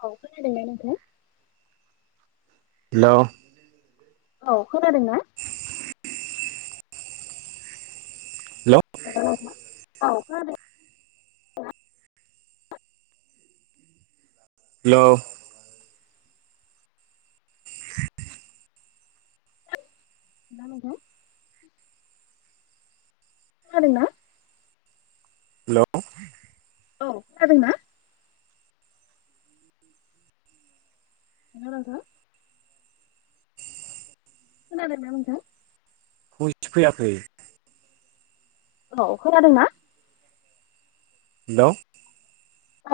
औ खोनादोंना नोंथां हेलौ औ खोनादों ना [inaudible] हेलौ [unintelligible] हेलौ ना‌ नोथां खोनादोंना हेलौ औ खोनादों ना हेलौ नोंथां खोनादोंना नोंथां [unintelligible] फैयाखै औ खोनादोंना हेलौ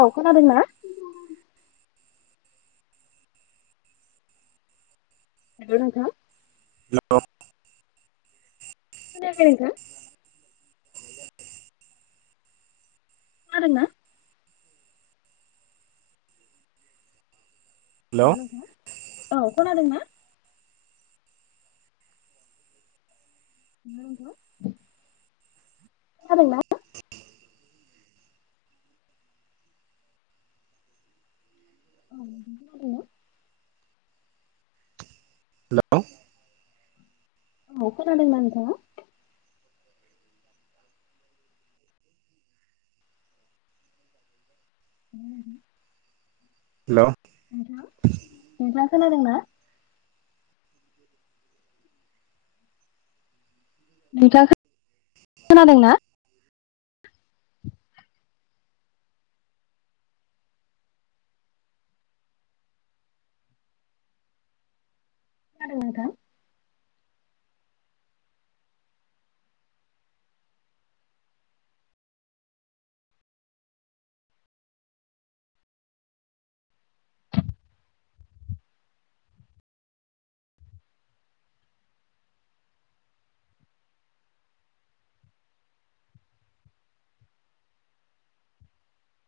औ खोनादोंना हेलौ नोंथां औ खोनायाखै नोंथां खोनादों ना हेलौ औ खोनादों ना [unintelligible] औ नोंथां खोनादोंना हेलौ औ खोनादोंना नोंथां [unintelligible] हेलौ नोंथां नोंथाङा खोनादों ना नोंथाङा खोना खोनादोंना। खोनादों नोंथां